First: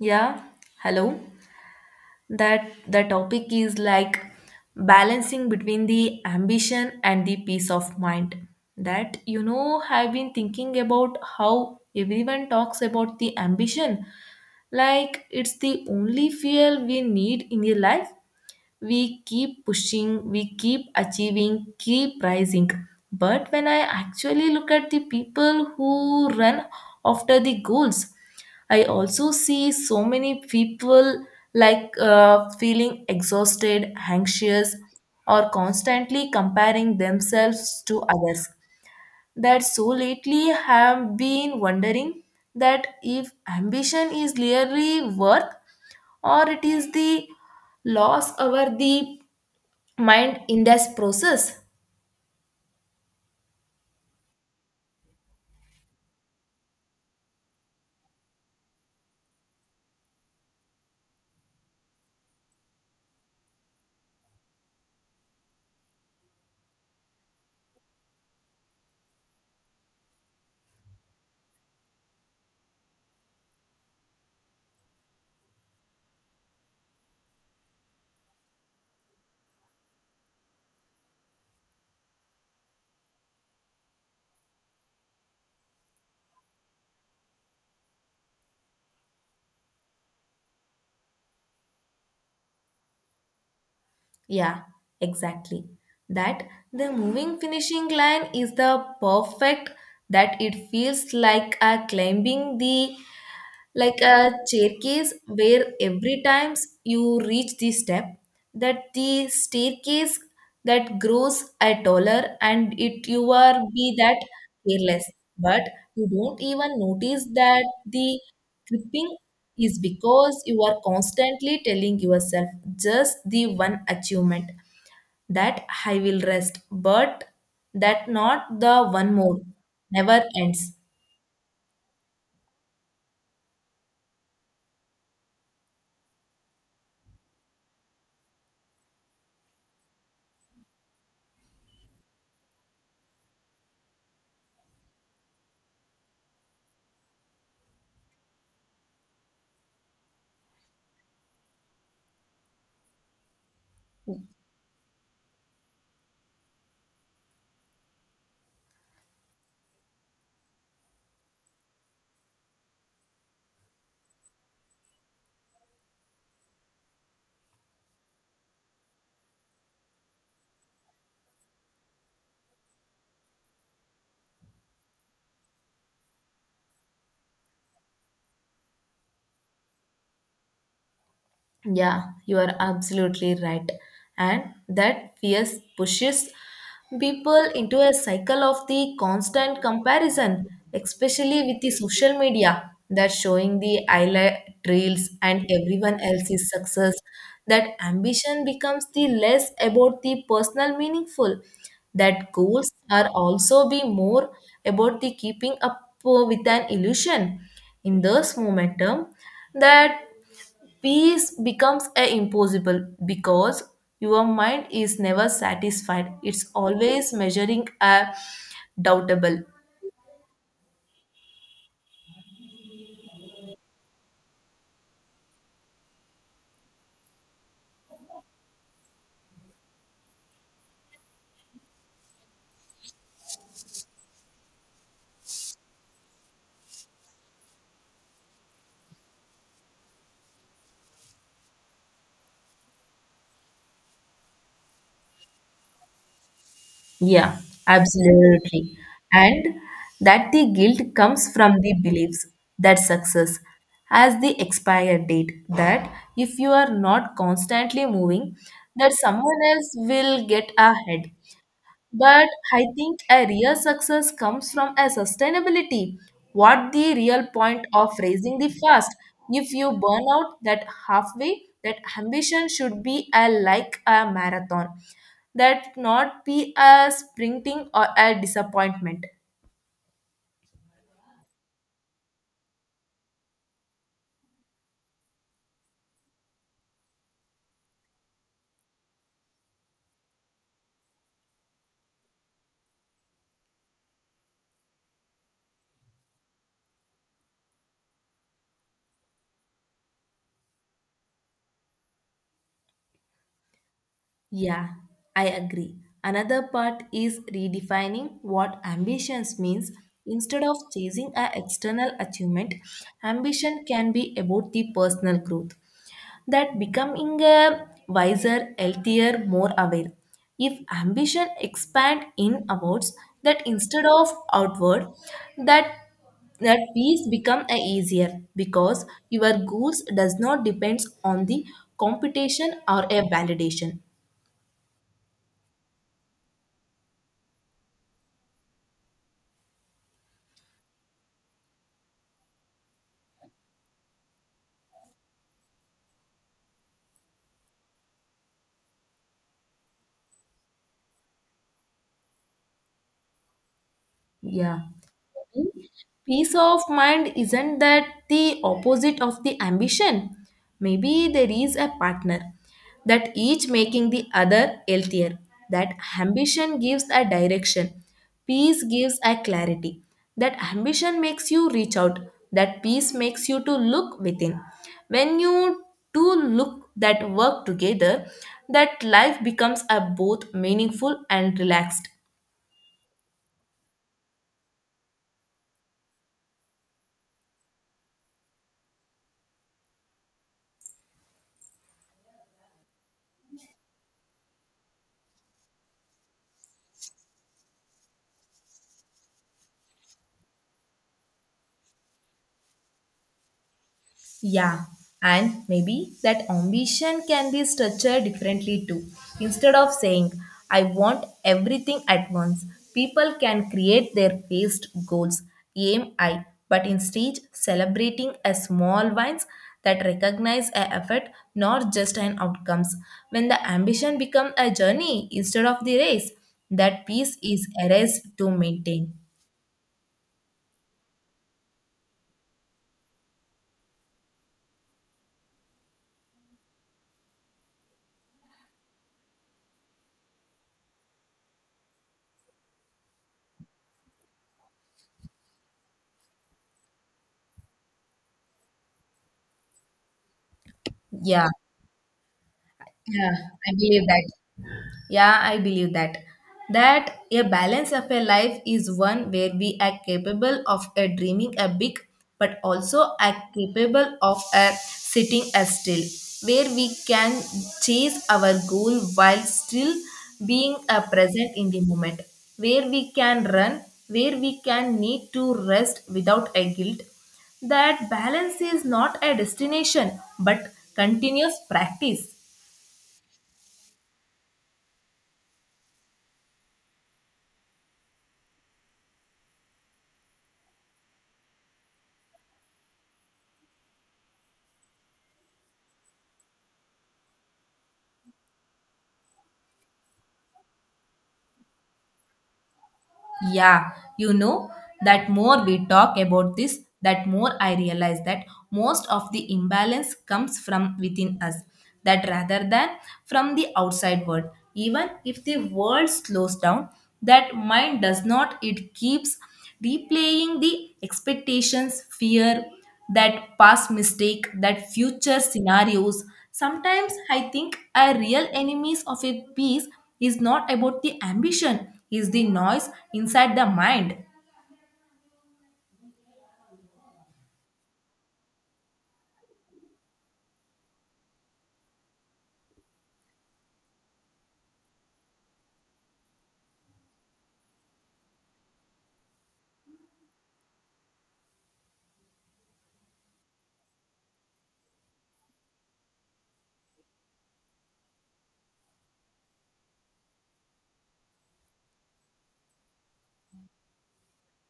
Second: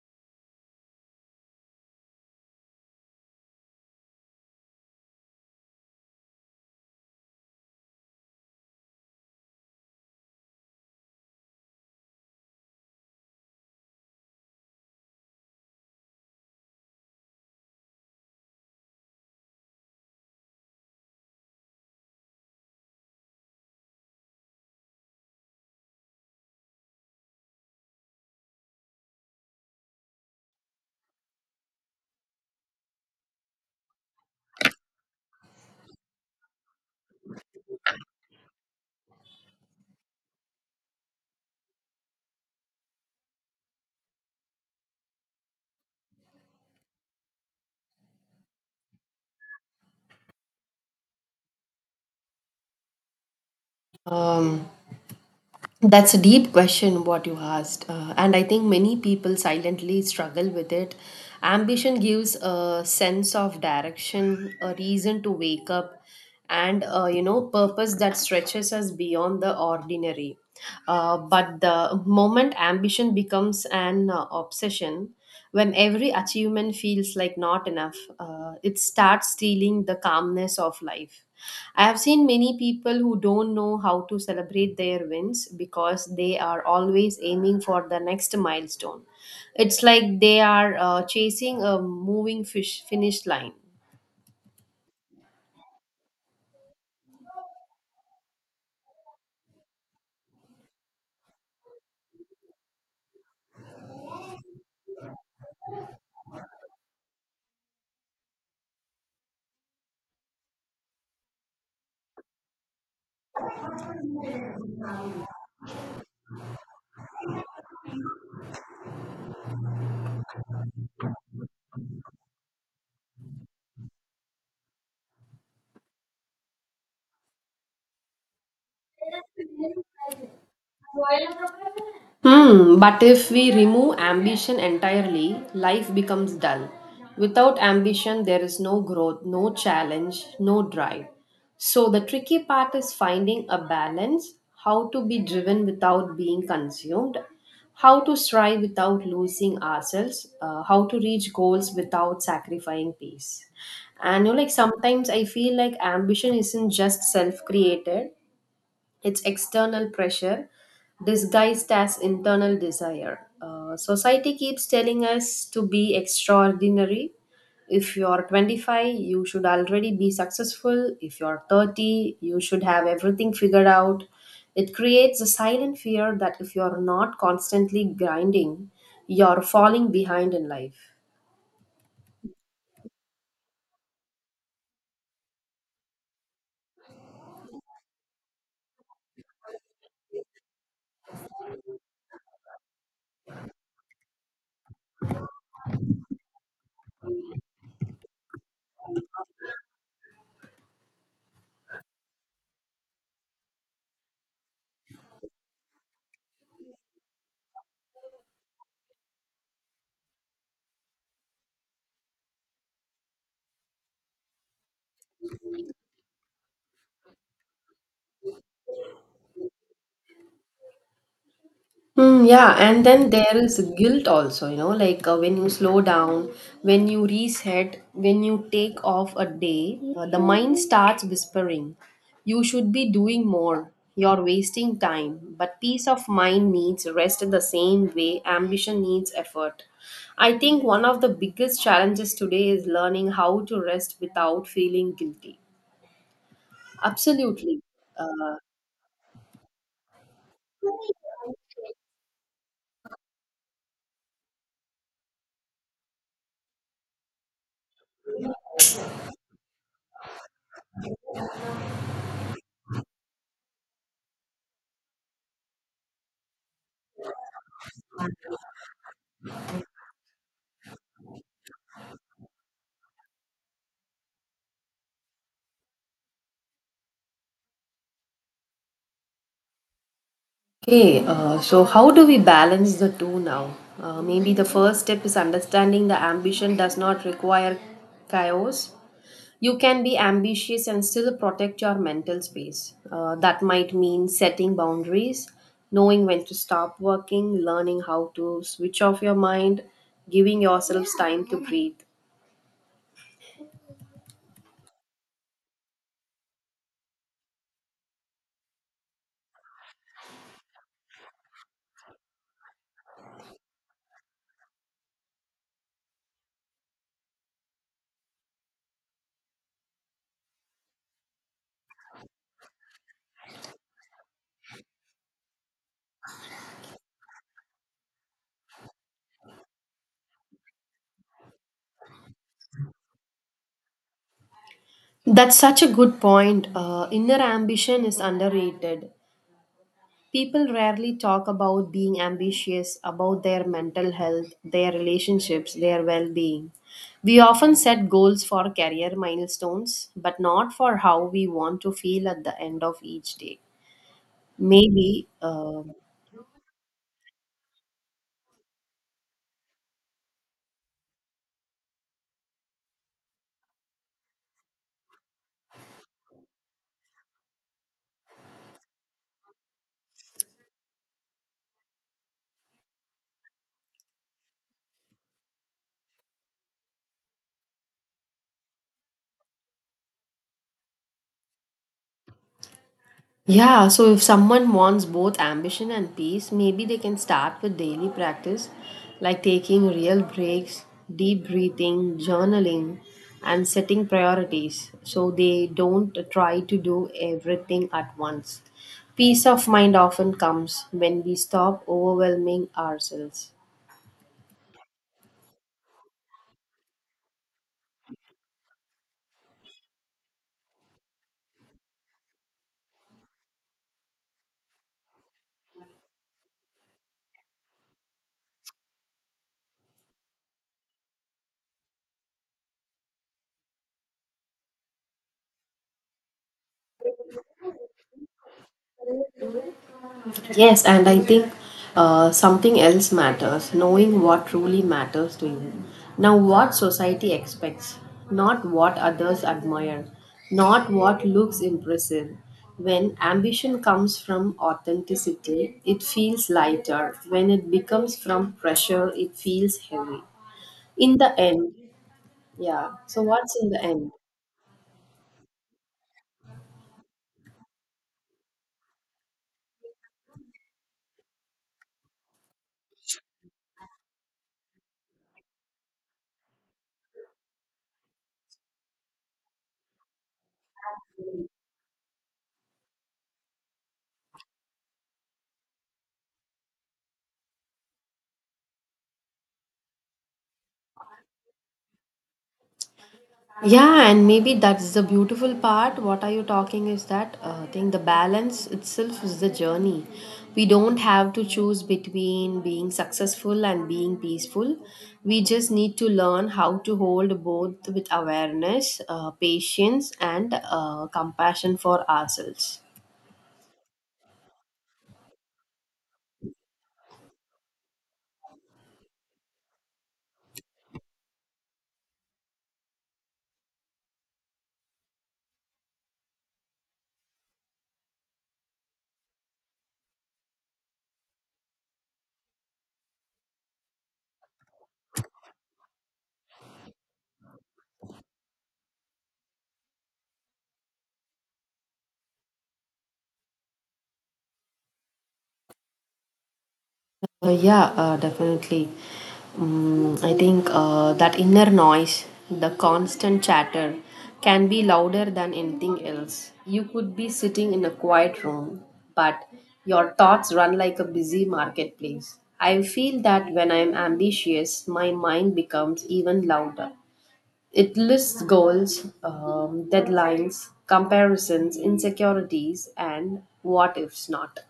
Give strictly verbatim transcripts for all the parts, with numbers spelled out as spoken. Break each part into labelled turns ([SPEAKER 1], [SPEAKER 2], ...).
[SPEAKER 1] Yeah, hello. That the topic is like balancing between the ambition and the peace of mind. That you know, I've been thinking about how everyone talks about the ambition like it's the only fuel we need in your life, we keep pushing, we keep achieving, keep rising. But when I actually look at the people who run after the goals, I also see so many people like uh, feeling exhausted, anxious, or constantly comparing themselves to others. That so lately have been wondering that if ambition is really worth or it is the loss over the mind in this process.
[SPEAKER 2] Um, that's a deep question, what you asked. Uh, and I think many people silently struggle with it. Ambition gives a sense of direction, a reason to wake up, and, uh, you know, purpose that stretches us beyond the ordinary. Uh, but the moment ambition becomes an uh, obsession, when every achievement feels like not enough, uh, it starts stealing the calmness of life. I have seen many people who don't know how to celebrate their wins because they are always aiming for the next milestone. It's like they are uh, chasing a moving fish finish line.
[SPEAKER 1] Yeah, exactly. That the moving finishing line is the perfect, that it feels like a climbing the, like a staircase where every times you reach the step, that the staircase that grows a taller and it you are be that careless, but you don't even notice that the creeping is because you are constantly telling yourself just the one achievement that I will rest, but that not the one more never ends.
[SPEAKER 2] Hmm, but if we remove ambition entirely, life becomes dull. Without ambition, there is no growth, no challenge, no drive. So, the tricky part is finding a balance, how to be driven without being consumed, how to strive without losing ourselves, uh, how to reach goals without sacrificing peace. And you know, like sometimes I feel like ambition isn't just self created, it's external pressure disguised as internal desire. Uh, society keeps telling us to be extraordinary. If you're twenty-five, you should already be successful. If you're thirty, you should have everything figured out. It creates a silent fear that if you're not constantly grinding, you're falling behind in life.
[SPEAKER 1] Yeah, you are absolutely right. And that fear pushes people into a cycle of the constant comparison, especially with the social media that showing the highlight reels and everyone else's success. That ambition becomes the less about the personal meaningful. That goals are also be more about the keeping up, uh, with an illusion. In this momentum, that peace becomes a impossible because your mind is never satisfied. It's always measuring a doubtable.
[SPEAKER 2] Mm, yeah, and then there is guilt also, you know, like uh, when you slow down, when you reset, when you take off a day, uh, the mind starts whispering, you should be doing more, you're wasting time. But peace of mind needs rest in the same way ambition needs effort. I think one of the biggest challenges today is learning how to rest without feeling guilty.
[SPEAKER 1] Yeah,
[SPEAKER 2] Absolutely.
[SPEAKER 1] absolutely. And that the guilt comes from the beliefs that success has the expired date. That if you are not constantly moving, that someone else will get ahead. But I think a real success comes from a sustainability. What the real point of raising the fast if you burn out that halfway? That ambition should be a like a marathon, that not be a sprinting or a disappointment.
[SPEAKER 2] Okay, uh, so how do we balance the two now? Uh, maybe the first step is understanding the ambition does not require chaos. You can be ambitious and still protect your mental space. Uh, that might mean setting boundaries, knowing when to stop working, learning how to switch off your mind, giving yourself time to breathe.
[SPEAKER 1] Yeah, I agree. Another part is redefining what ambitions means. Instead of chasing an external achievement, ambition can be about the personal growth. That becoming a wiser, healthier, more aware. If ambition expand in outwards, that instead of outward, that that peace become a easier because your goals does not depends on the competition or a validation.
[SPEAKER 2] That's such a good point. Uh, inner ambition is underrated. People rarely talk about being ambitious, about their mental health, their relationships, their well being. We often set goals for career milestones, but not for how we want to feel at the end of each day.
[SPEAKER 1] Yeah.
[SPEAKER 2] Maybe uh,
[SPEAKER 1] Peace of mind isn't that the opposite of the ambition? Maybe there is a partner that each making the other healthier. That ambition gives a direction. Peace gives a clarity. That ambition makes you reach out. That peace makes you to look within. When you two look that work together, that life becomes a both meaningful and relaxed.
[SPEAKER 2] Yeah, so if someone wants both ambition and peace, maybe they can start with daily practice like taking real breaks, deep breathing, journaling, and setting priorities so they don't try to do everything at once. Peace of mind often comes when we stop overwhelming ourselves.
[SPEAKER 1] Yeah, and maybe that ambition can be structured differently too. Instead of saying, I want everything at once, people can create their phased goals, aim I, but instead celebrating a small wins that recognize a effort, not just an outcomes. When the ambition becomes a journey instead of the race, that peace is a race to maintain.
[SPEAKER 2] Yes, and I think uh, something else matters, knowing what truly matters to you. Now, what society expects, not what others admire, not what looks impressive. When ambition comes from authenticity, it feels lighter. When it becomes from pressure, it feels heavy. In the
[SPEAKER 1] Yeah,
[SPEAKER 2] end, yeah. So,
[SPEAKER 1] yeah,
[SPEAKER 2] what's in
[SPEAKER 1] I
[SPEAKER 2] the
[SPEAKER 1] believe
[SPEAKER 2] end?
[SPEAKER 1] that. Yeah, I believe that. That a balance of a life is one where we are capable of a dreaming a big, but also are capable of a sitting a still, where we can chase our goal while still being a present in the moment, where we can run, where we can need to rest without a guilt. That balance is not a destination, but continuous practice.
[SPEAKER 2] Yeah, and maybe that's the beautiful part, what are you talking is that uh, thing the balance itself is the journey. We don't have to choose between being successful and being peaceful. We just need to learn how to hold both with awareness, uh, patience, and uh, compassion for ourselves.
[SPEAKER 1] Yeah, you know, that more we talk about this, that more I realize that most of the imbalance comes from within us, that rather than from the outside world. Even if the world slows down, that mind does not, it keeps replaying the expectations, fear, that past mistake, that future scenarios. Sometimes I think a real enemies of a peace is not about the ambition, is the noise inside the mind.
[SPEAKER 2] Uh, yeah, uh, definitely. Um, I think uh, that inner noise, the constant chatter, can be louder than anything else. You could be sitting in a quiet room, but your thoughts run like a busy marketplace. I feel that when I'm ambitious, my mind becomes even louder. It lists goals, um, deadlines, comparisons, insecurities, and what ifs not.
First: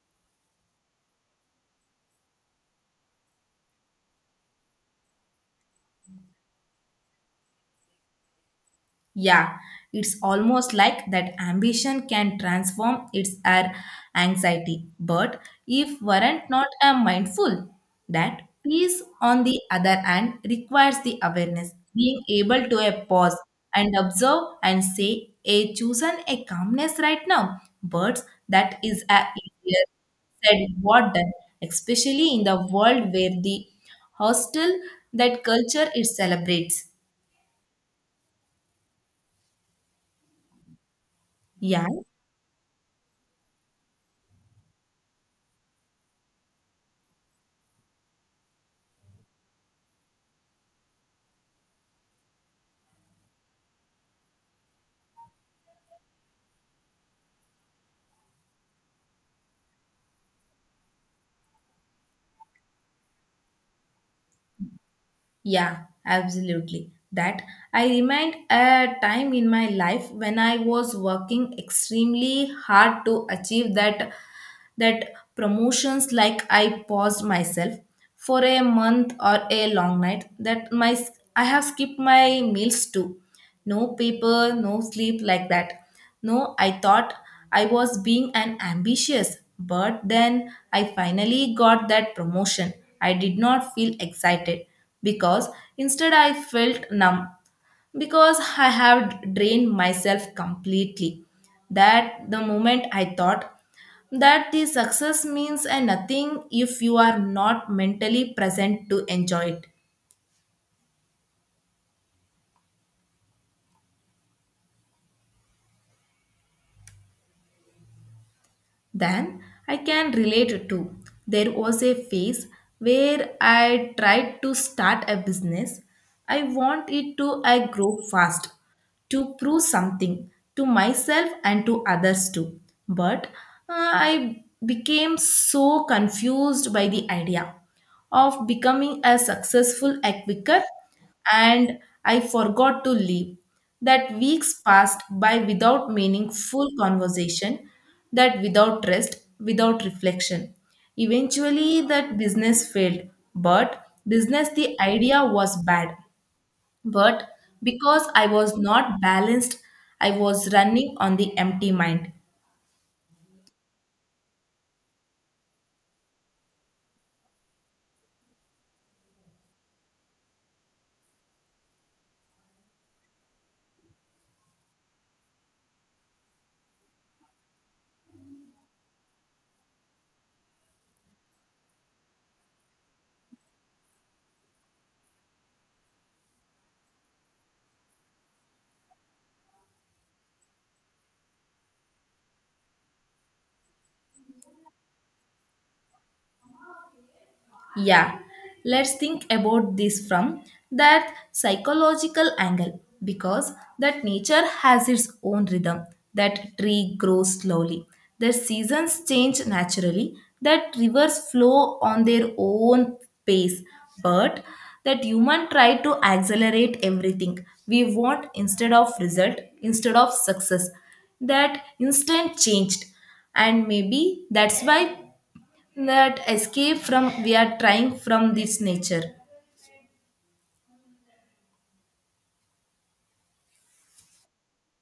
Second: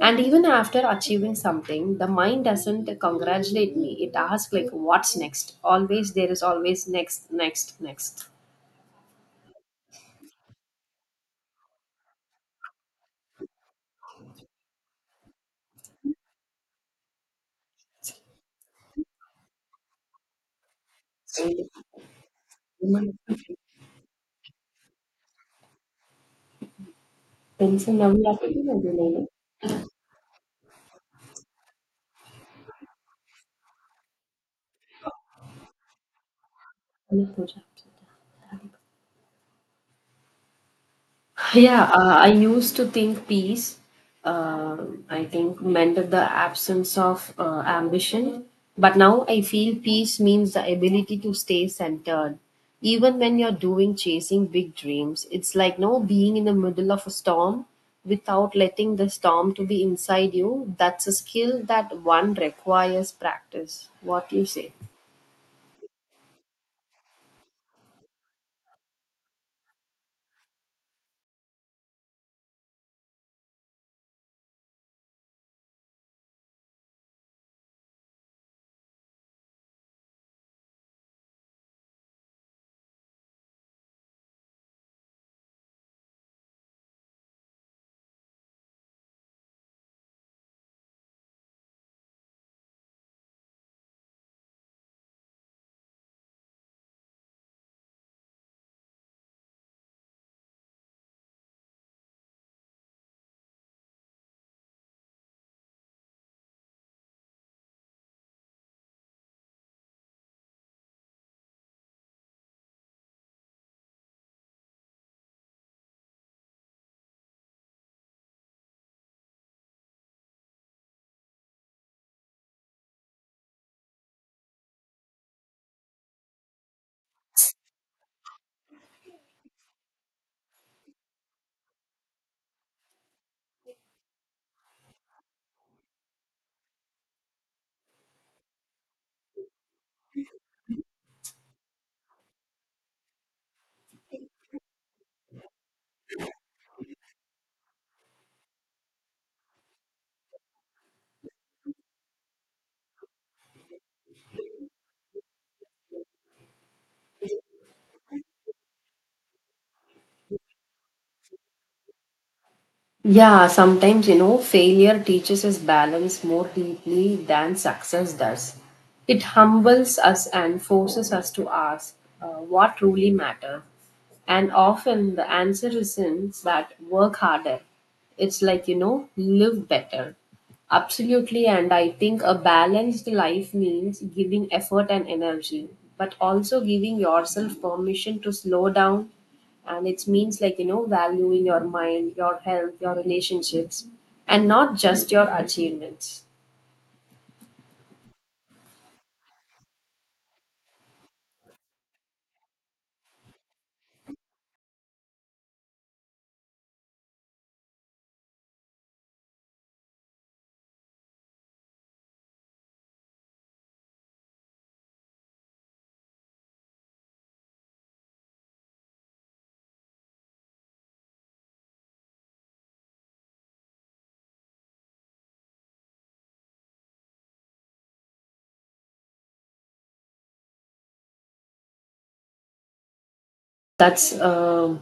[SPEAKER 2] And even after achieving something, the mind doesn't congratulate me. It asks, like, what's next? Always, there is always next, next, next.
[SPEAKER 1] Yeah, it's almost like that ambition can transform its our anxiety. But if weren't not a mindful, that peace on the other hand requires the
[SPEAKER 2] And,
[SPEAKER 1] awareness, being able to a
[SPEAKER 2] um,
[SPEAKER 1] pause and observe and say a chosen a calmness right now.
[SPEAKER 2] Pencil నవ్వు
[SPEAKER 1] But
[SPEAKER 2] రాకపోతే
[SPEAKER 1] that
[SPEAKER 2] నాకు
[SPEAKER 1] is
[SPEAKER 2] నేను
[SPEAKER 1] a easier said what done, especially in the world where the hostile that culture it celebrates.
[SPEAKER 2] అన్న పూజ. Yeah,
[SPEAKER 1] Yeah.
[SPEAKER 2] uh, I used to think peace, um I think, meant the absence of uh, ambition. But now I feel peace means the ability to stay centered. Even when you're doing chasing big dreams, it's like no being in the middle of a storm without letting the storm to be inside you. That's a skill that one requires practice. What do you say?
[SPEAKER 1] Yeah, absolutely. That I remind a time in my life when I was working extremely hard to achieve that that promotions like I paused myself for a month or a long night that my I have skipped my meals too. No paper, no sleep like that. No, I thought I was being an ambitious, but then I finally got that promotion. I did not feel excited because instead I felt numb because I have drained myself completely. That the moment I thought that the success means a nothing if you are not mentally present to enjoy it, then I can relate to. There was a phase where I tried to start a business. I want it to I grow fast to prove something to myself and to others too. But uh, I became so confused by the idea of becoming a successful acquicker and I forgot to leave. That weeks passed by without meaningful conversation, that without rest, without reflection. Eventually, that business failed, but business the idea was bad but because I was not balanced, I was running on the empty mind.
[SPEAKER 2] Yeah, sometimes, you know, failure teaches us balance more deeply than success does. It humbles us and forces us to ask uh, what truly matters. And often the answer isn't that work harder. It's like, you know, live better. Absolutely. And I think a balanced life means giving effort and energy, but also giving yourself permission to slow down, and it means, like, you know, valuing your mind, your health, your relationships, and not just your achievements.
[SPEAKER 1] Yeah, let's think about this from that psychological angle because that nature has its own rhythm. That tree grows slowly. The seasons change naturally. That rivers flow on their own pace. But that human try to accelerate everything. We want instead of result, instead of success. That instant changed. And maybe that's why that escape from we are trying from this nature.
[SPEAKER 2] That's a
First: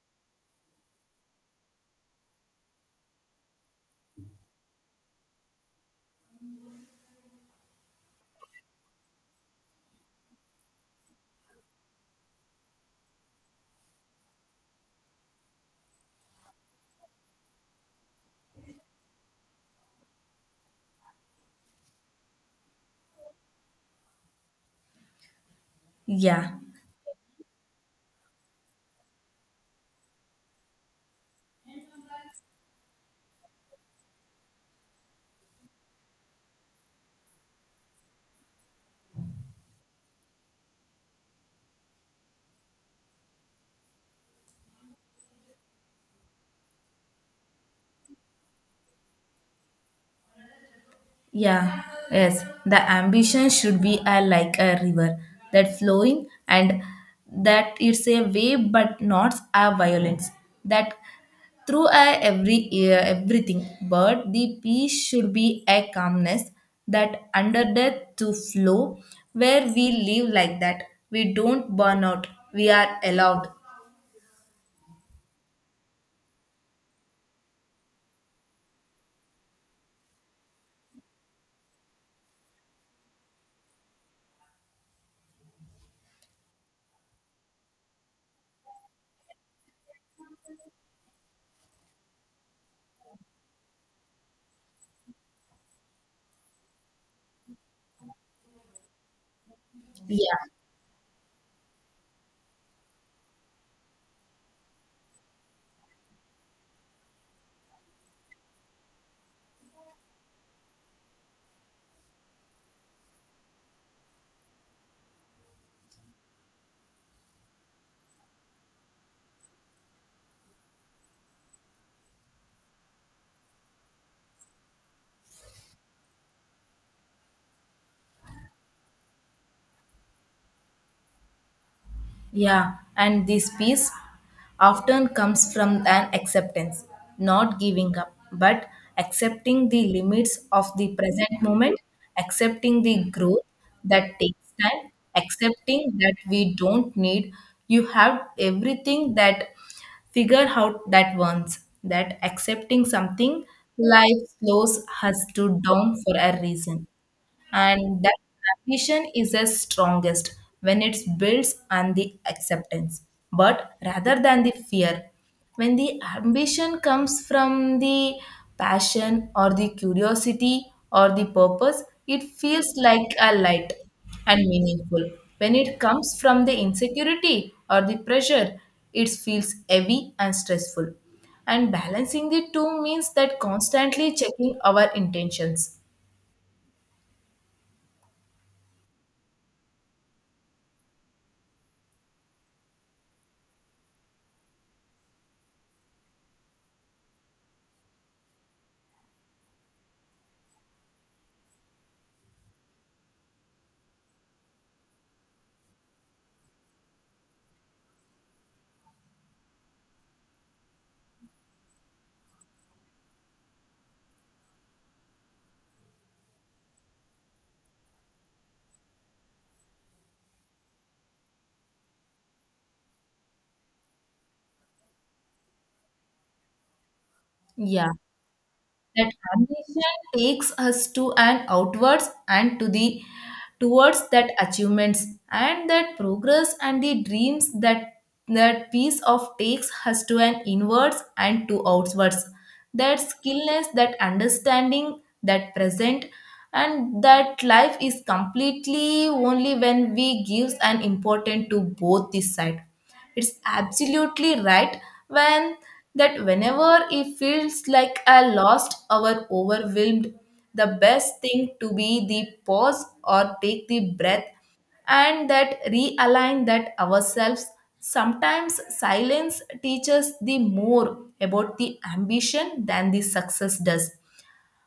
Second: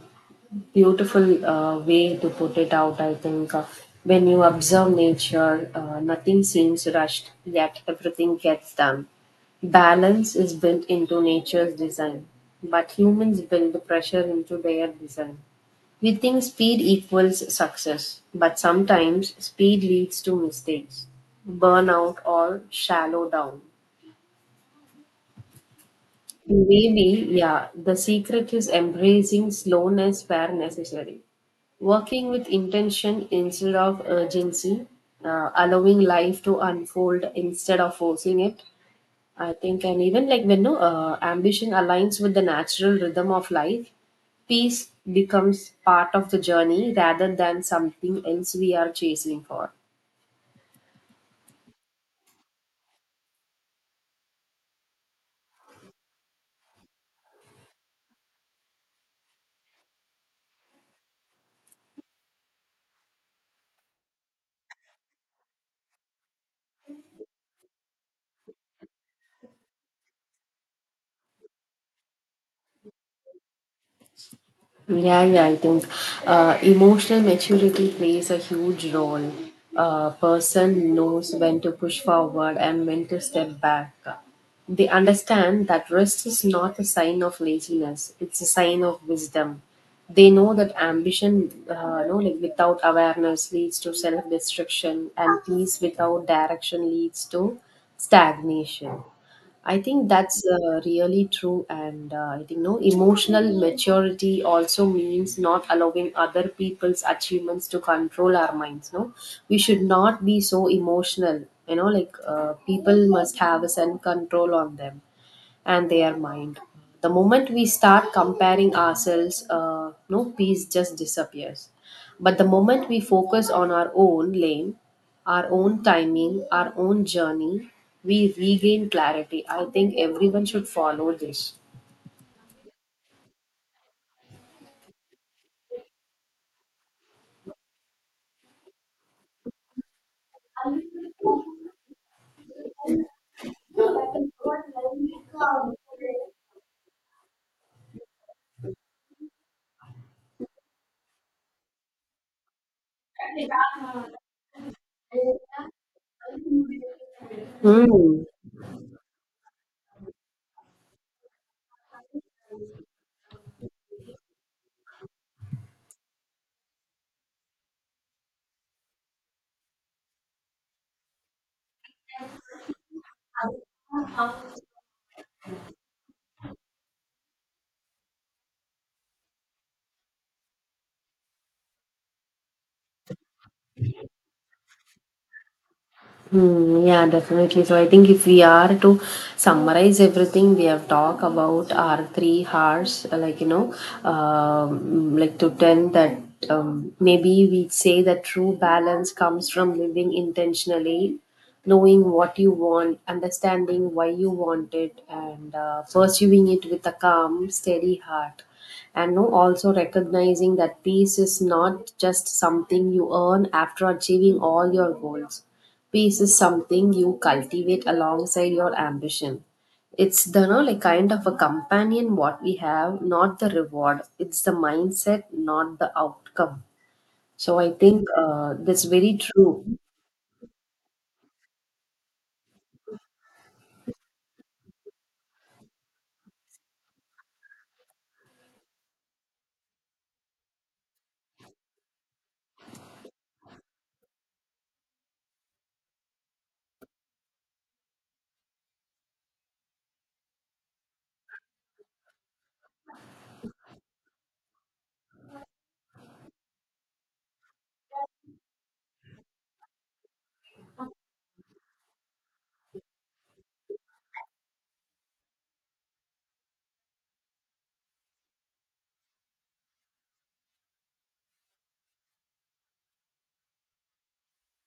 [SPEAKER 2] beautiful uh, way to put it out. I think uh, when you observe nature, uh, nothing seems rushed yet everything gets done. Balance is built into nature's design, but humans build pressure into their design. We think speed equals success, but sometimes speed leads to mistakes, burnout, or shallow down.
[SPEAKER 1] Yeah.
[SPEAKER 2] Maybe, yeah, the secret is embracing slowness where necessary, working with intention instead of urgency, uh, allowing life to unfold instead of forcing it, I think, and even like when no uh, ambition aligns with the natural rhythm of life, peace becomes part of the journey rather than something else we are chasing for.
[SPEAKER 1] Yeah, yes the ambition should be a, like a river that flowing and that it's a wave but not a violence, that through a every, uh, everything, but the peace should be a calmness that under death to flow where we live like that we don't burn out, we are allowed.
[SPEAKER 2] Yeah, yeah, I think uh, emotional maturity plays a huge role. A person knows when to push forward and when to step back. They understand that rest is not a sign of laziness, it's a sign of wisdom. They know that ambition, uh, no, like without awareness, leads to self destruction, and peace without direction leads to stagnation. I think that's
[SPEAKER 1] Yeah.
[SPEAKER 2] uh, really true, and uh, I think no emotional maturity also means not allowing other people's achievements to control our minds. No, we should not be so emotional. You know, like uh, people must have a self control on them and their mind. The moment we start comparing ourselves, uh, no peace just disappears. But the moment we focus on our own lane, our own timing, our own journey, we regain clarity. I think everyone should follow this.
[SPEAKER 1] Yeah, and this peace often comes from an acceptance, not giving up, but accepting the limits of the present moment, accepting the growth that takes time, accepting that we don't need you have everything that figure out that once, that accepting something life slows us to down for a reason. And that
[SPEAKER 2] Hmm.
[SPEAKER 1] ambition is the strongest when it builds on the acceptance but rather than the fear. When the ambition comes from the passion or the curiosity or the purpose, it feels like a light and meaningful. When it comes from the insecurity or the pressure, it feels heavy and stressful. And balancing the two means that constantly checking our intentions.
[SPEAKER 2] Hmm, yeah, definitely. So I think if we are to summarize everything we have talked about our three hearts, uh, like you know, um, like to ten that um, maybe we say that true balance comes from living intentionally, knowing what you want, understanding why you want it, and uh, pursuing it with a calm, steady heart, and no also recognizing that peace is not just something you earn after achieving all your goals. Peace is something you cultivate alongside your ambition. It's the no, like kind of a companion what we have, not the reward. It's the mindset, not the outcome. So I
[SPEAKER 1] Yeah.
[SPEAKER 2] think uh, that's very
[SPEAKER 1] That
[SPEAKER 2] true.
[SPEAKER 1] ambition takes us to and outwards and to the towards that achievements and that progress and the dreams, that that piece of takes us to an inwards and to outwards. That skillness, that understanding, that present. And that life is completely only when we gives an important to both this side. It's absolutely right. When that whenever it feels like I lost or overwhelmed, the best thing to be the pause or take the breath and that realign that ourselves. Sometimes silence teaches the more about the ambition than the success does.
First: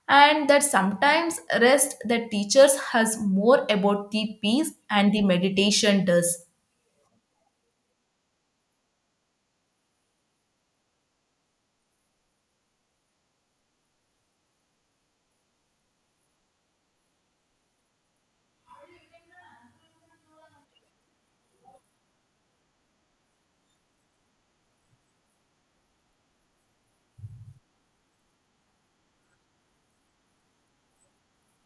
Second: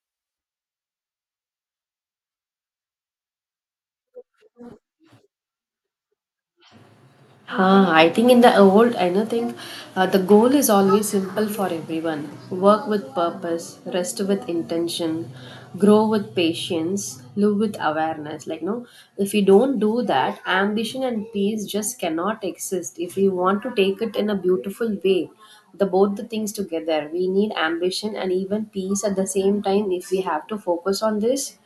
[SPEAKER 1] And that sometimes rest that teaches has more about the peace and the meditation does.
[SPEAKER 2] Huh? I think in the old, I know think uh, the goal is always simple for everyone. Work with purpose, rest with intention, grow with patience, live with awareness. Like no, if you don't do that, ambition and peace just cannot exist. If we want to take it in a beautiful way, the both the things together, we need ambition and even peace at the same time. If we have to focus on this,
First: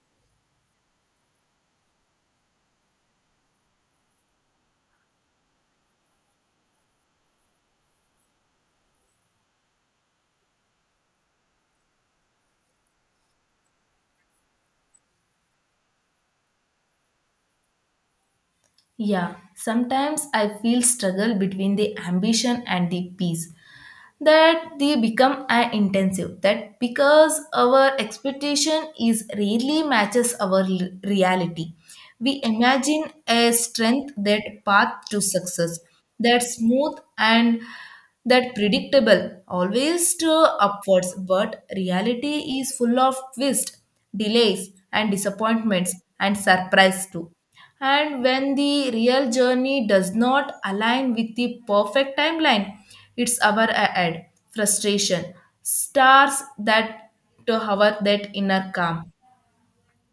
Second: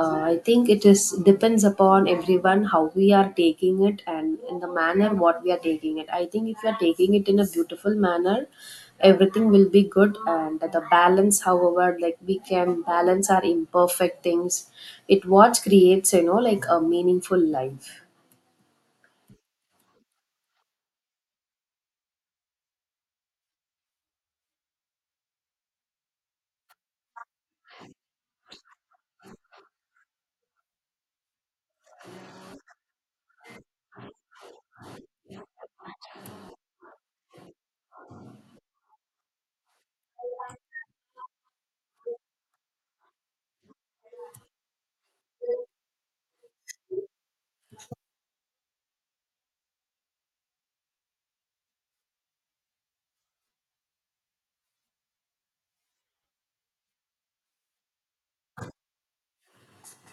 [SPEAKER 2] uh, I think it is depends upon everyone how we are taking it and in the manner what we are taking it. I think if you are taking it in a beautiful manner, everything will be good, and the balance, however, like we can balance our imperfect things, it what creates, you know, like a meaningful life.
[SPEAKER 1] Yeah, sometimes I feel struggle between the ambition and the peace that they become an intensive that because our expectation is rarely matches our l- reality. We imagine a strength that path to success, that smooth and that predictable always to upwards, but reality is full of twists, delays and disappointments and surprise too. And when the real journey does not align with the perfect timeline, it's our a- ad frustration, stars that to hover that inner calm.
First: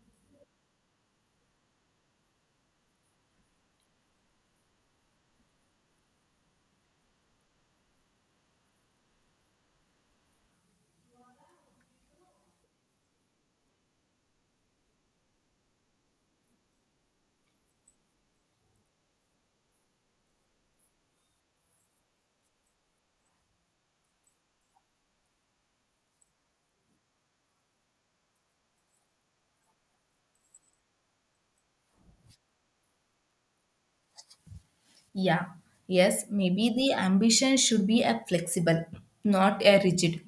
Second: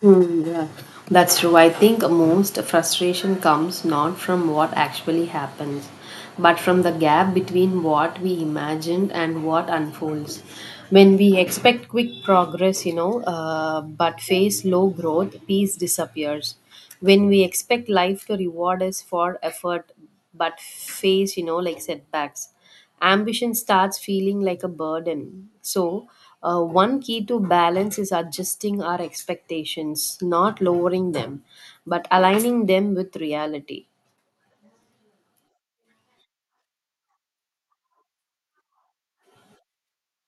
[SPEAKER 2] Hmm, yeah, that's true. I think most frustration comes not from what actually happens, but from the gap between what we imagined and what unfolds. When we expect quick progress, you know, uh, but face low growth, peace disappears. When we expect life to reward us for effort, but face, you know, like setbacks, ambition starts feeling like a burden. So, uh, one key to balance is adjusting our expectations, not lowering them, but aligning them with reality.
[SPEAKER 1] Yeah, yes, maybe the ambition should be a flexible, not a rigid.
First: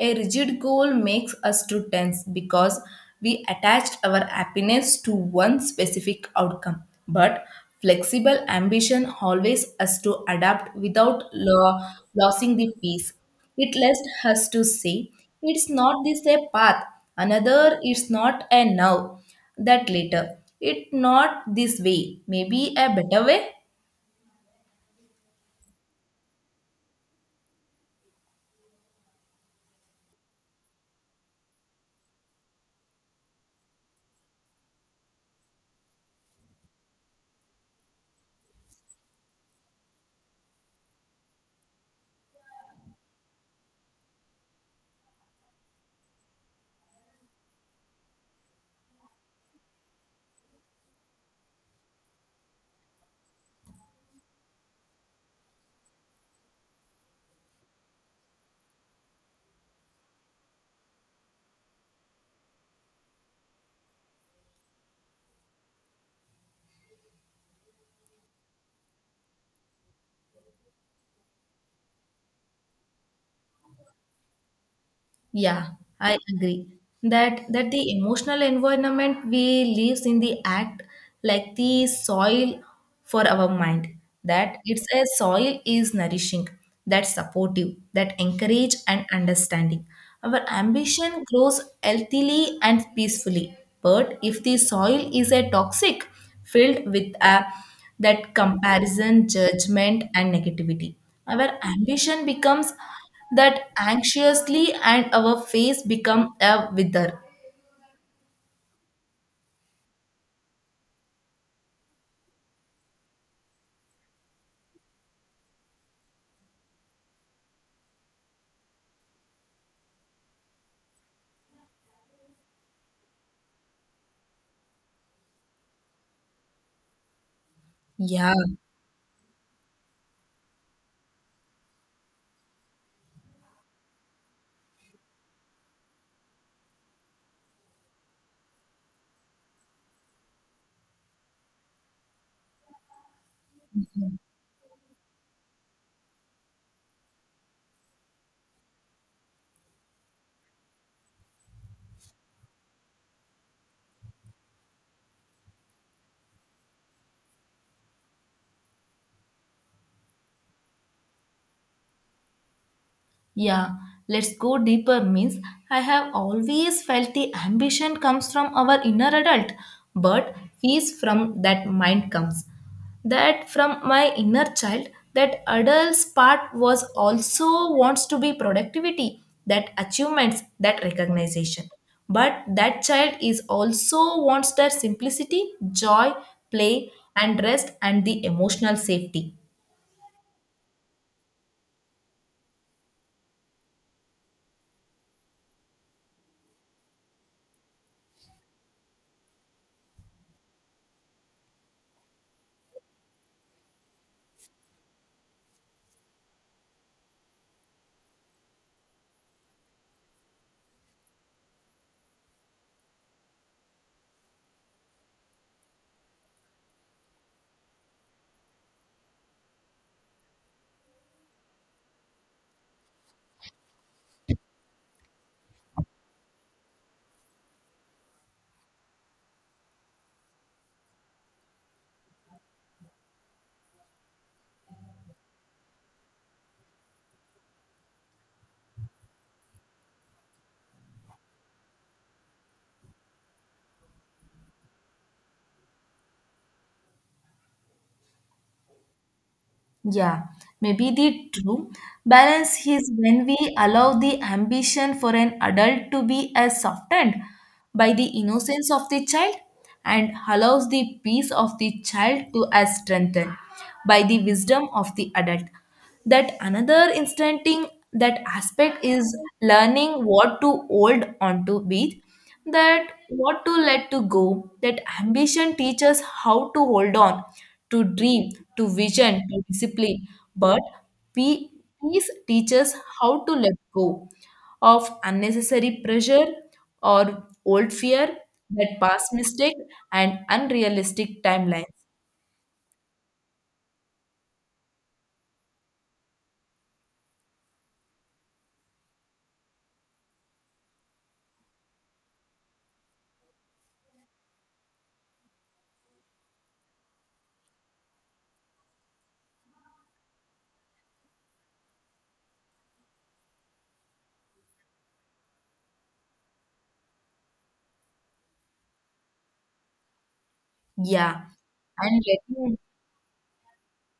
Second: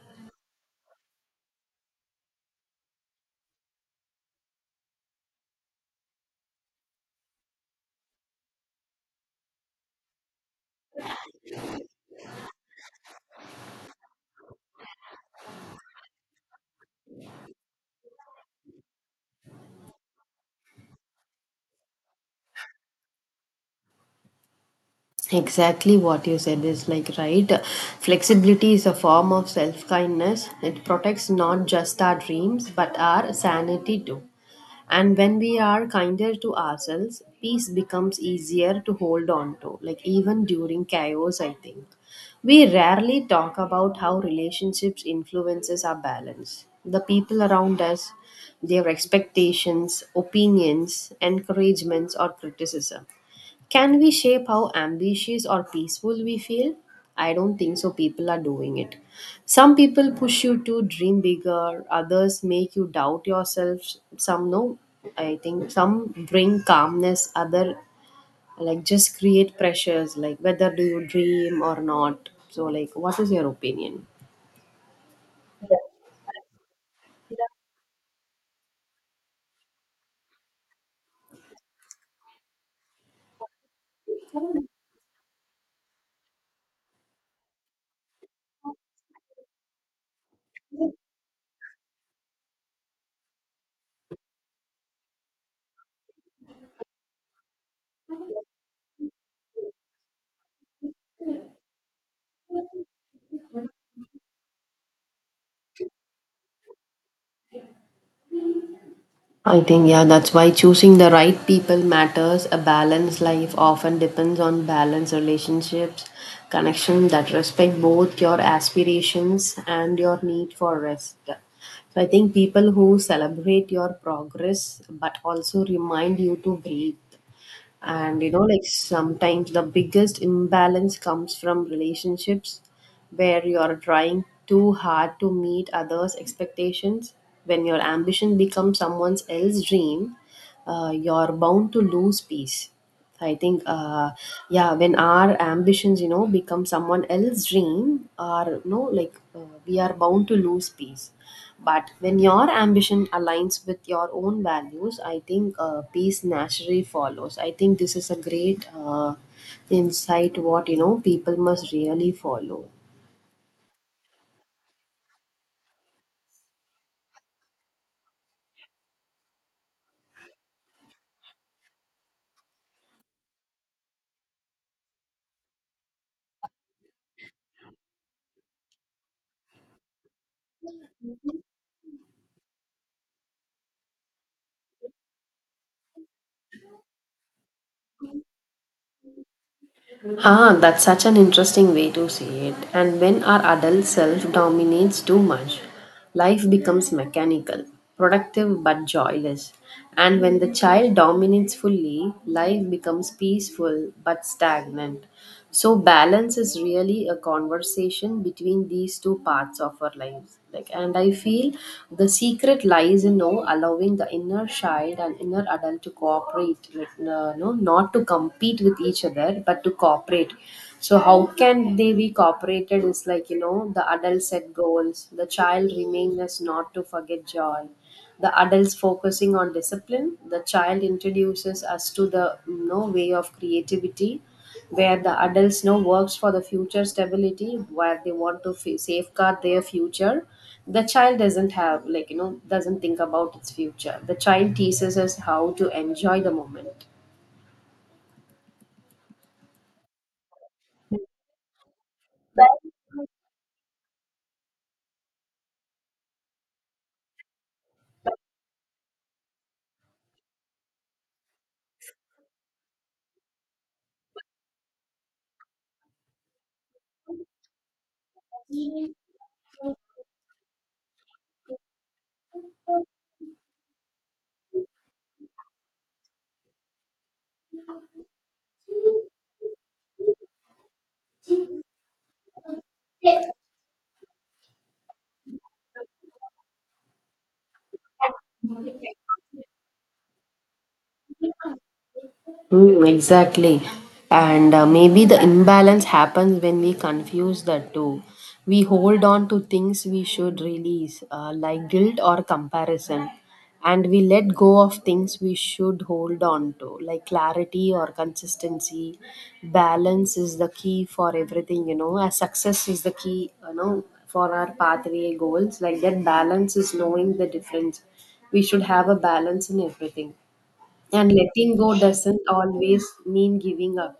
[SPEAKER 1] A rigid goal makes us too tense because we attached our happiness to one specific outcome. But flexible ambition always us to adapt without lo- losing the peace. It lets us to say it's not this a path, another it's not a now, that later. It not this way, maybe a better way.
[SPEAKER 2] Exactly what you said is like right. Flexibility is a form of self kindness. It protects not just our dreams but our sanity too. And when we are kinder to ourselves, peace becomes easier to hold on to, like even during chaos, I think. We rarely talk about how relationships influences our balance. The people around us, their expectations, opinions, encouragements or criticism. Can we shape how ambitious or peaceful we feel? I don't think so. People are doing it. Some people push you to dream bigger, others make you doubt yourself. Some no, I think some bring calmness, other like just create pressures like whether do you dream or not. So, like, what is your opinion?
[SPEAKER 1] Yeah, I agree that that the emotional environment we lives in the act like the soil for our mind, that it's a soil is nourishing, that supportive, that encourage and understanding our ambition grows healthily and peacefully. But if the soil is a toxic, filled with a that comparison, judgment, and negativity. Our ambition becomes that anxiously, and our face become a wither.
[SPEAKER 2] I think, yeah, that's why choosing the right people matters. A balanced life often depends on balanced relationships, connection that respect both your aspirations and your need for rest. So I think people who celebrate your progress but also remind you to breathe. And you
[SPEAKER 1] Yeah.
[SPEAKER 2] know, like, sometimes the biggest imbalance comes from relationships where you are trying too hard to meet others expectations. When your ambition becomes someone else's dream, uh, you're bound to lose peace. I think, uh, yeah, when our ambitions, you know, become someone else's dream, or no, like uh, we are bound to lose peace. But when your ambition aligns with your own values, I think uh, peace naturally follows. I think this is a great uh, insight. What you know, people must really follow.
[SPEAKER 1] Yeah, let's go deeper means I have always felt the ambition comes from our inner adult, but fees from that mind comes. That from my inner child, that adult's part was also wants to be productivity, that achievements, that recognition. But that child is also wants their simplicity, joy, play, and rest and the emotional safety.
[SPEAKER 2] Ah, that's such an interesting way to see it. And when our adult self dominates too much, life becomes mechanical, productive but joyless. And when the child dominates fully, life becomes peaceful but stagnant. So balance is really a conversation between these two parts of our lives. Like, and I feel the secret lies in no allowing the inner child and inner adult to cooperate, like no, no, not to compete with each other, but to cooperate. So how can they be cooperated? Is like, you know, the adult set goals, the child remains as not to forget joy. The adults focusing on discipline, the child introduces us to the, you know, way of creativity. Where the adults know works for the future stability, where they want to f- safeguard their future. The child doesn't have, like, you know, doesn't think about its future. The child teaches us how to enjoy the moment.
[SPEAKER 1] Yeah, maybe the true balance is when we allow the ambition for an adult to be as softened by the innocence of the child and allows the peace of the child to as strengthened by the wisdom of the adult. That another instanting that aspect is learning what to hold on to with that what to let to go. That ambition teaches how to hold on to dream, to vision, to discipline. But pe- peace teaches how to let go of unnecessary pressure or old fear, that past mistake and unrealistic timelines.
[SPEAKER 2] Mm, exactly. And uh, maybe the imbalance happens when we confuse the two. We hold on to things we should release, uh, like guilt or comparison, and we let go of things we should hold on to, like clarity or consistency. Balance is the key for everything, you know, as success is the key, you know, for our pathway goals. Like that balance is knowing the difference. We should have a balance in everything, and
[SPEAKER 1] Yeah,
[SPEAKER 2] letting go
[SPEAKER 1] and
[SPEAKER 2] doesn't
[SPEAKER 1] letting.
[SPEAKER 2] always mean giving up.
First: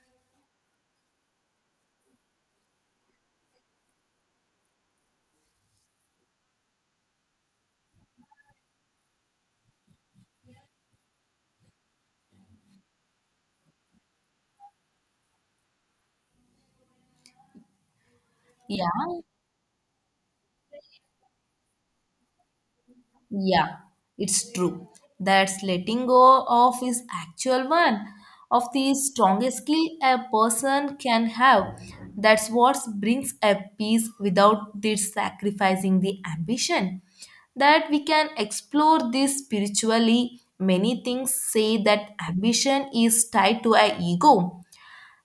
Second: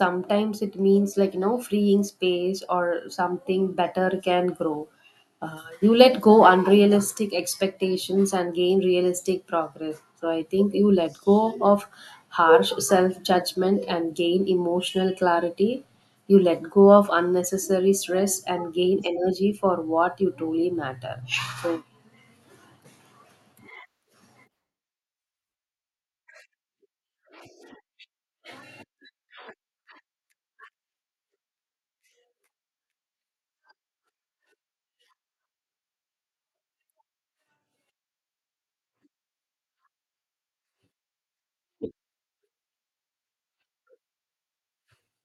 [SPEAKER 2] Sometimes it means, like, you know, freeing space or something better can grow. Uh, you let go unrealistic expectations and gain realistic progress. So I think you let go of harsh self judgment and gain emotional clarity. You let go of unnecessary stress and gain
[SPEAKER 1] Yeah.
[SPEAKER 2] energy for what you truly matter. So
[SPEAKER 1] Yeah, it's true. That's letting go of is actual one of the strongest skill a person can have. That's what brings a peace without this sacrificing the ambition. That we can explore this spiritually. Many things say that ambition is tied to our ego,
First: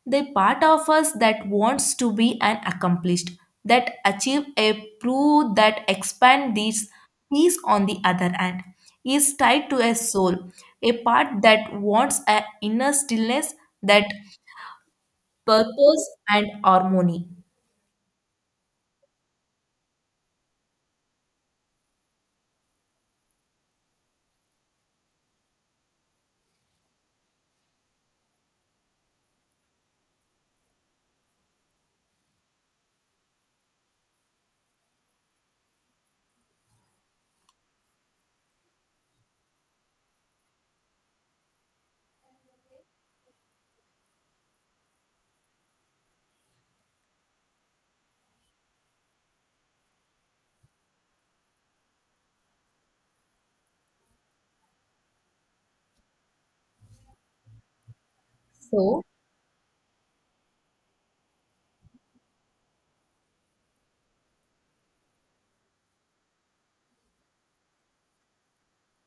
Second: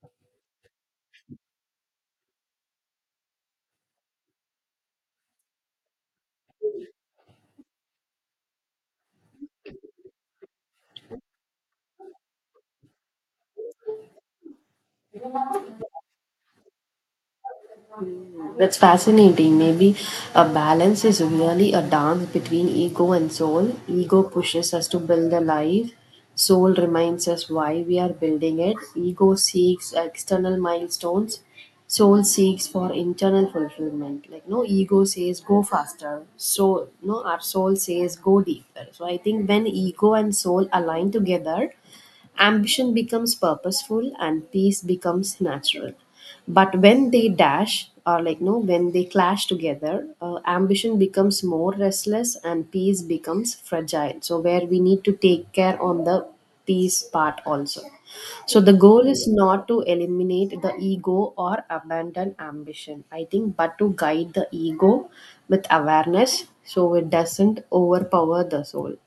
[SPEAKER 1] the part of us that wants to be an accomplished, that achieve a prove that expand these peace on the other hand, is tied to a soul, a part that wants an inner stillness, that purpose and harmony.
[SPEAKER 2] that's fascinating. Maybe a balance is really a dance between ego and soul. Ego pushes us to build a life, soul reminds us why we are building it. Ego seeks external milestones, soul seeks for internal fulfillment. Like no, ego says go faster, so no, our soul says go deeper. So I think when ego and soul align together, ambition becomes purposeful and peace becomes natural. But when they dash, or like no, when they clash together, uh, ambition becomes more restless and peace becomes fragile. So where we need to take care on the peace part also. So the
[SPEAKER 1] So.
[SPEAKER 2] goal is not to eliminate the ego or abandon ambition, I think, but to guide the ego with awareness so it doesn't overpower the soul.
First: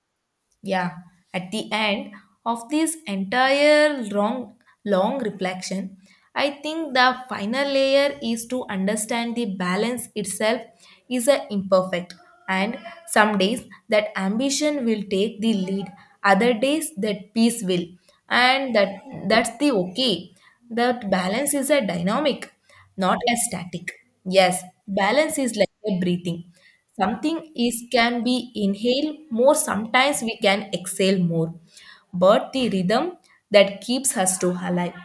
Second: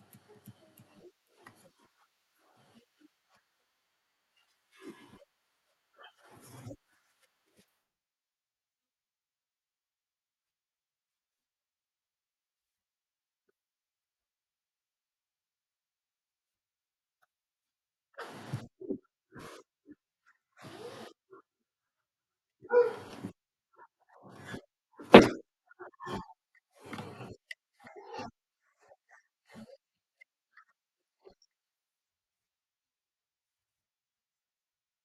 [SPEAKER 1] Yeah, at the end of this entire long, long reflection, I think the final layer is to understand the balance itself is a imperfect, and some days that ambition will take the lead, other days that peace will, and that that's the okay. That balance is a dynamic, not a static. Yes, balance is like a breathing something is can be inhale more sometimes we can exhale more, but the rhythm that keeps us to alive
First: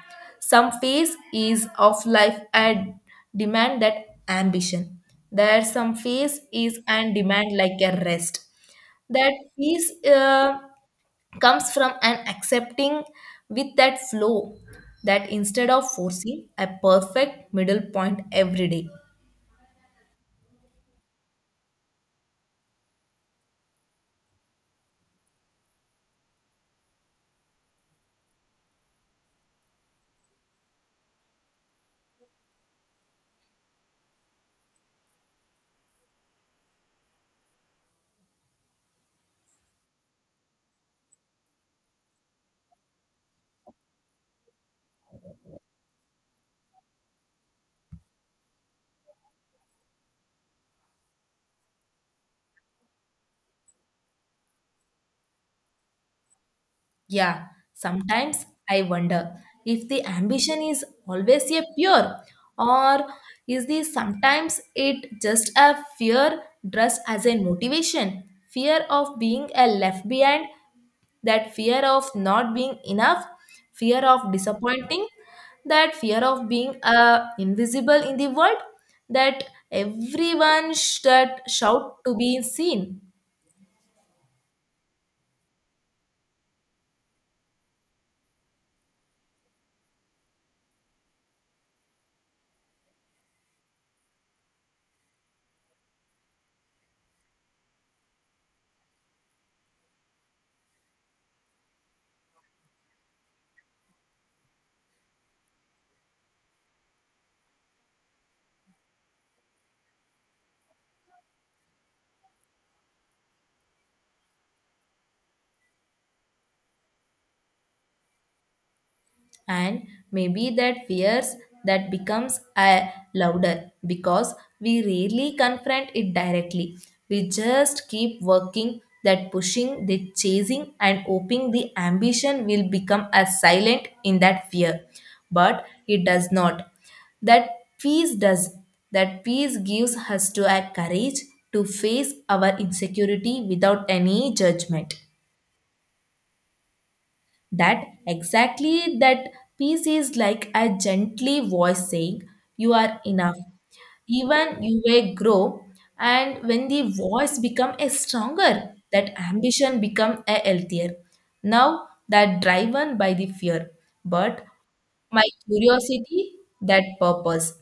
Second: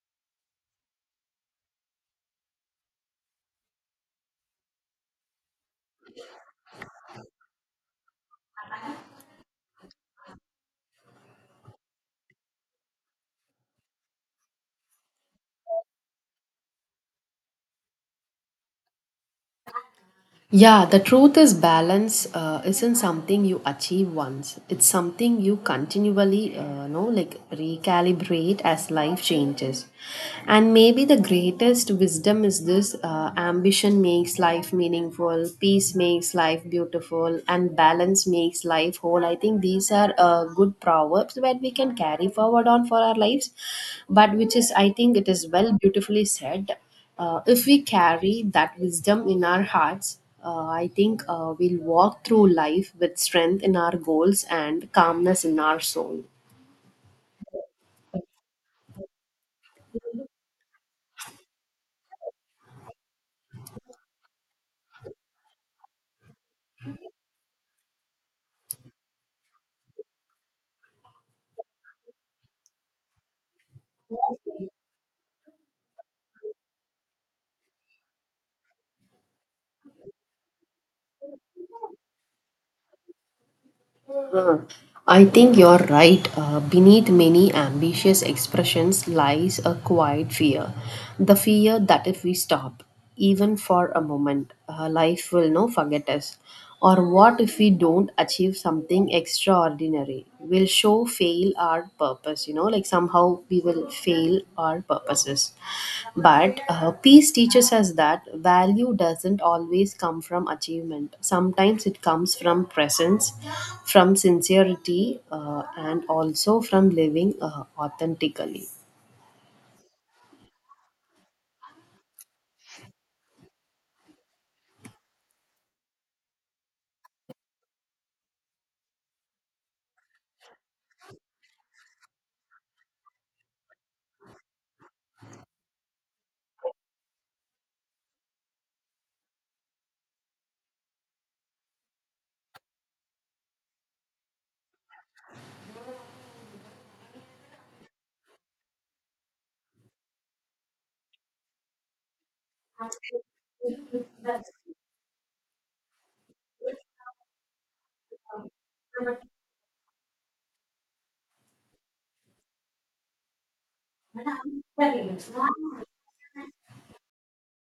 [SPEAKER 1] some phase is of life and demand that ambition. There some phase is and demand like a rest, that peace uh, comes from an accepting with that flow, that instead of forcing a perfect middle point every day.
[SPEAKER 2] Yeah, the truth is balance uh, isn't something you achieve once. It's something you continually, uh, know, like, recalibrate as life changes. And maybe the greatest wisdom is this: uh, ambition makes life meaningful, peace makes life beautiful, and balance makes life whole. I think these are uh, good proverbs that we can carry forward on for our lives. But which is, I think, it is well beautifully said. Uh, if we carry that wisdom in our hearts, uh, I think uh, we'll walk through life with strength in our goals and calmness in our soul.
[SPEAKER 1] Yeah, sometimes I wonder if the ambition is always a pure or is the sometimes it just a fear dressed as a motivation, fear of being a left behind, that fear of not being enough, fear of disappointing, that fear of being uh, invisible in the world, that everyone should shout to be seen.
[SPEAKER 2] Hmm. I think you're right. Uh, beneath many ambitious expressions lies a quiet fear. The fear that if we stop, even for a moment, uh, life will no forget us. Or what if we don't achieve something extraordinary? Will show fail fulfill our purpose, you know, like somehow we will fail our purposes. But uh, peace teaches us that value doesn't always come from achievement. Sometimes it comes from presence, from sincerity, uh, and also from living uh, authentically.
[SPEAKER 1] And maybe that fears that becomes uh, louder because we rarely confront it directly, we just keep working that pushing the chasing and hoping the ambition will become as silent in that fear. But it does not. That peace does. That peace gives us to a courage to face our insecurity without any judgment. That exactly that peace is like a gently voice saying, you are enough. Even you may grow, and when the voice become a stronger, that ambition become a healthier. Now that driven by the fear, but my curiosity, that purpose.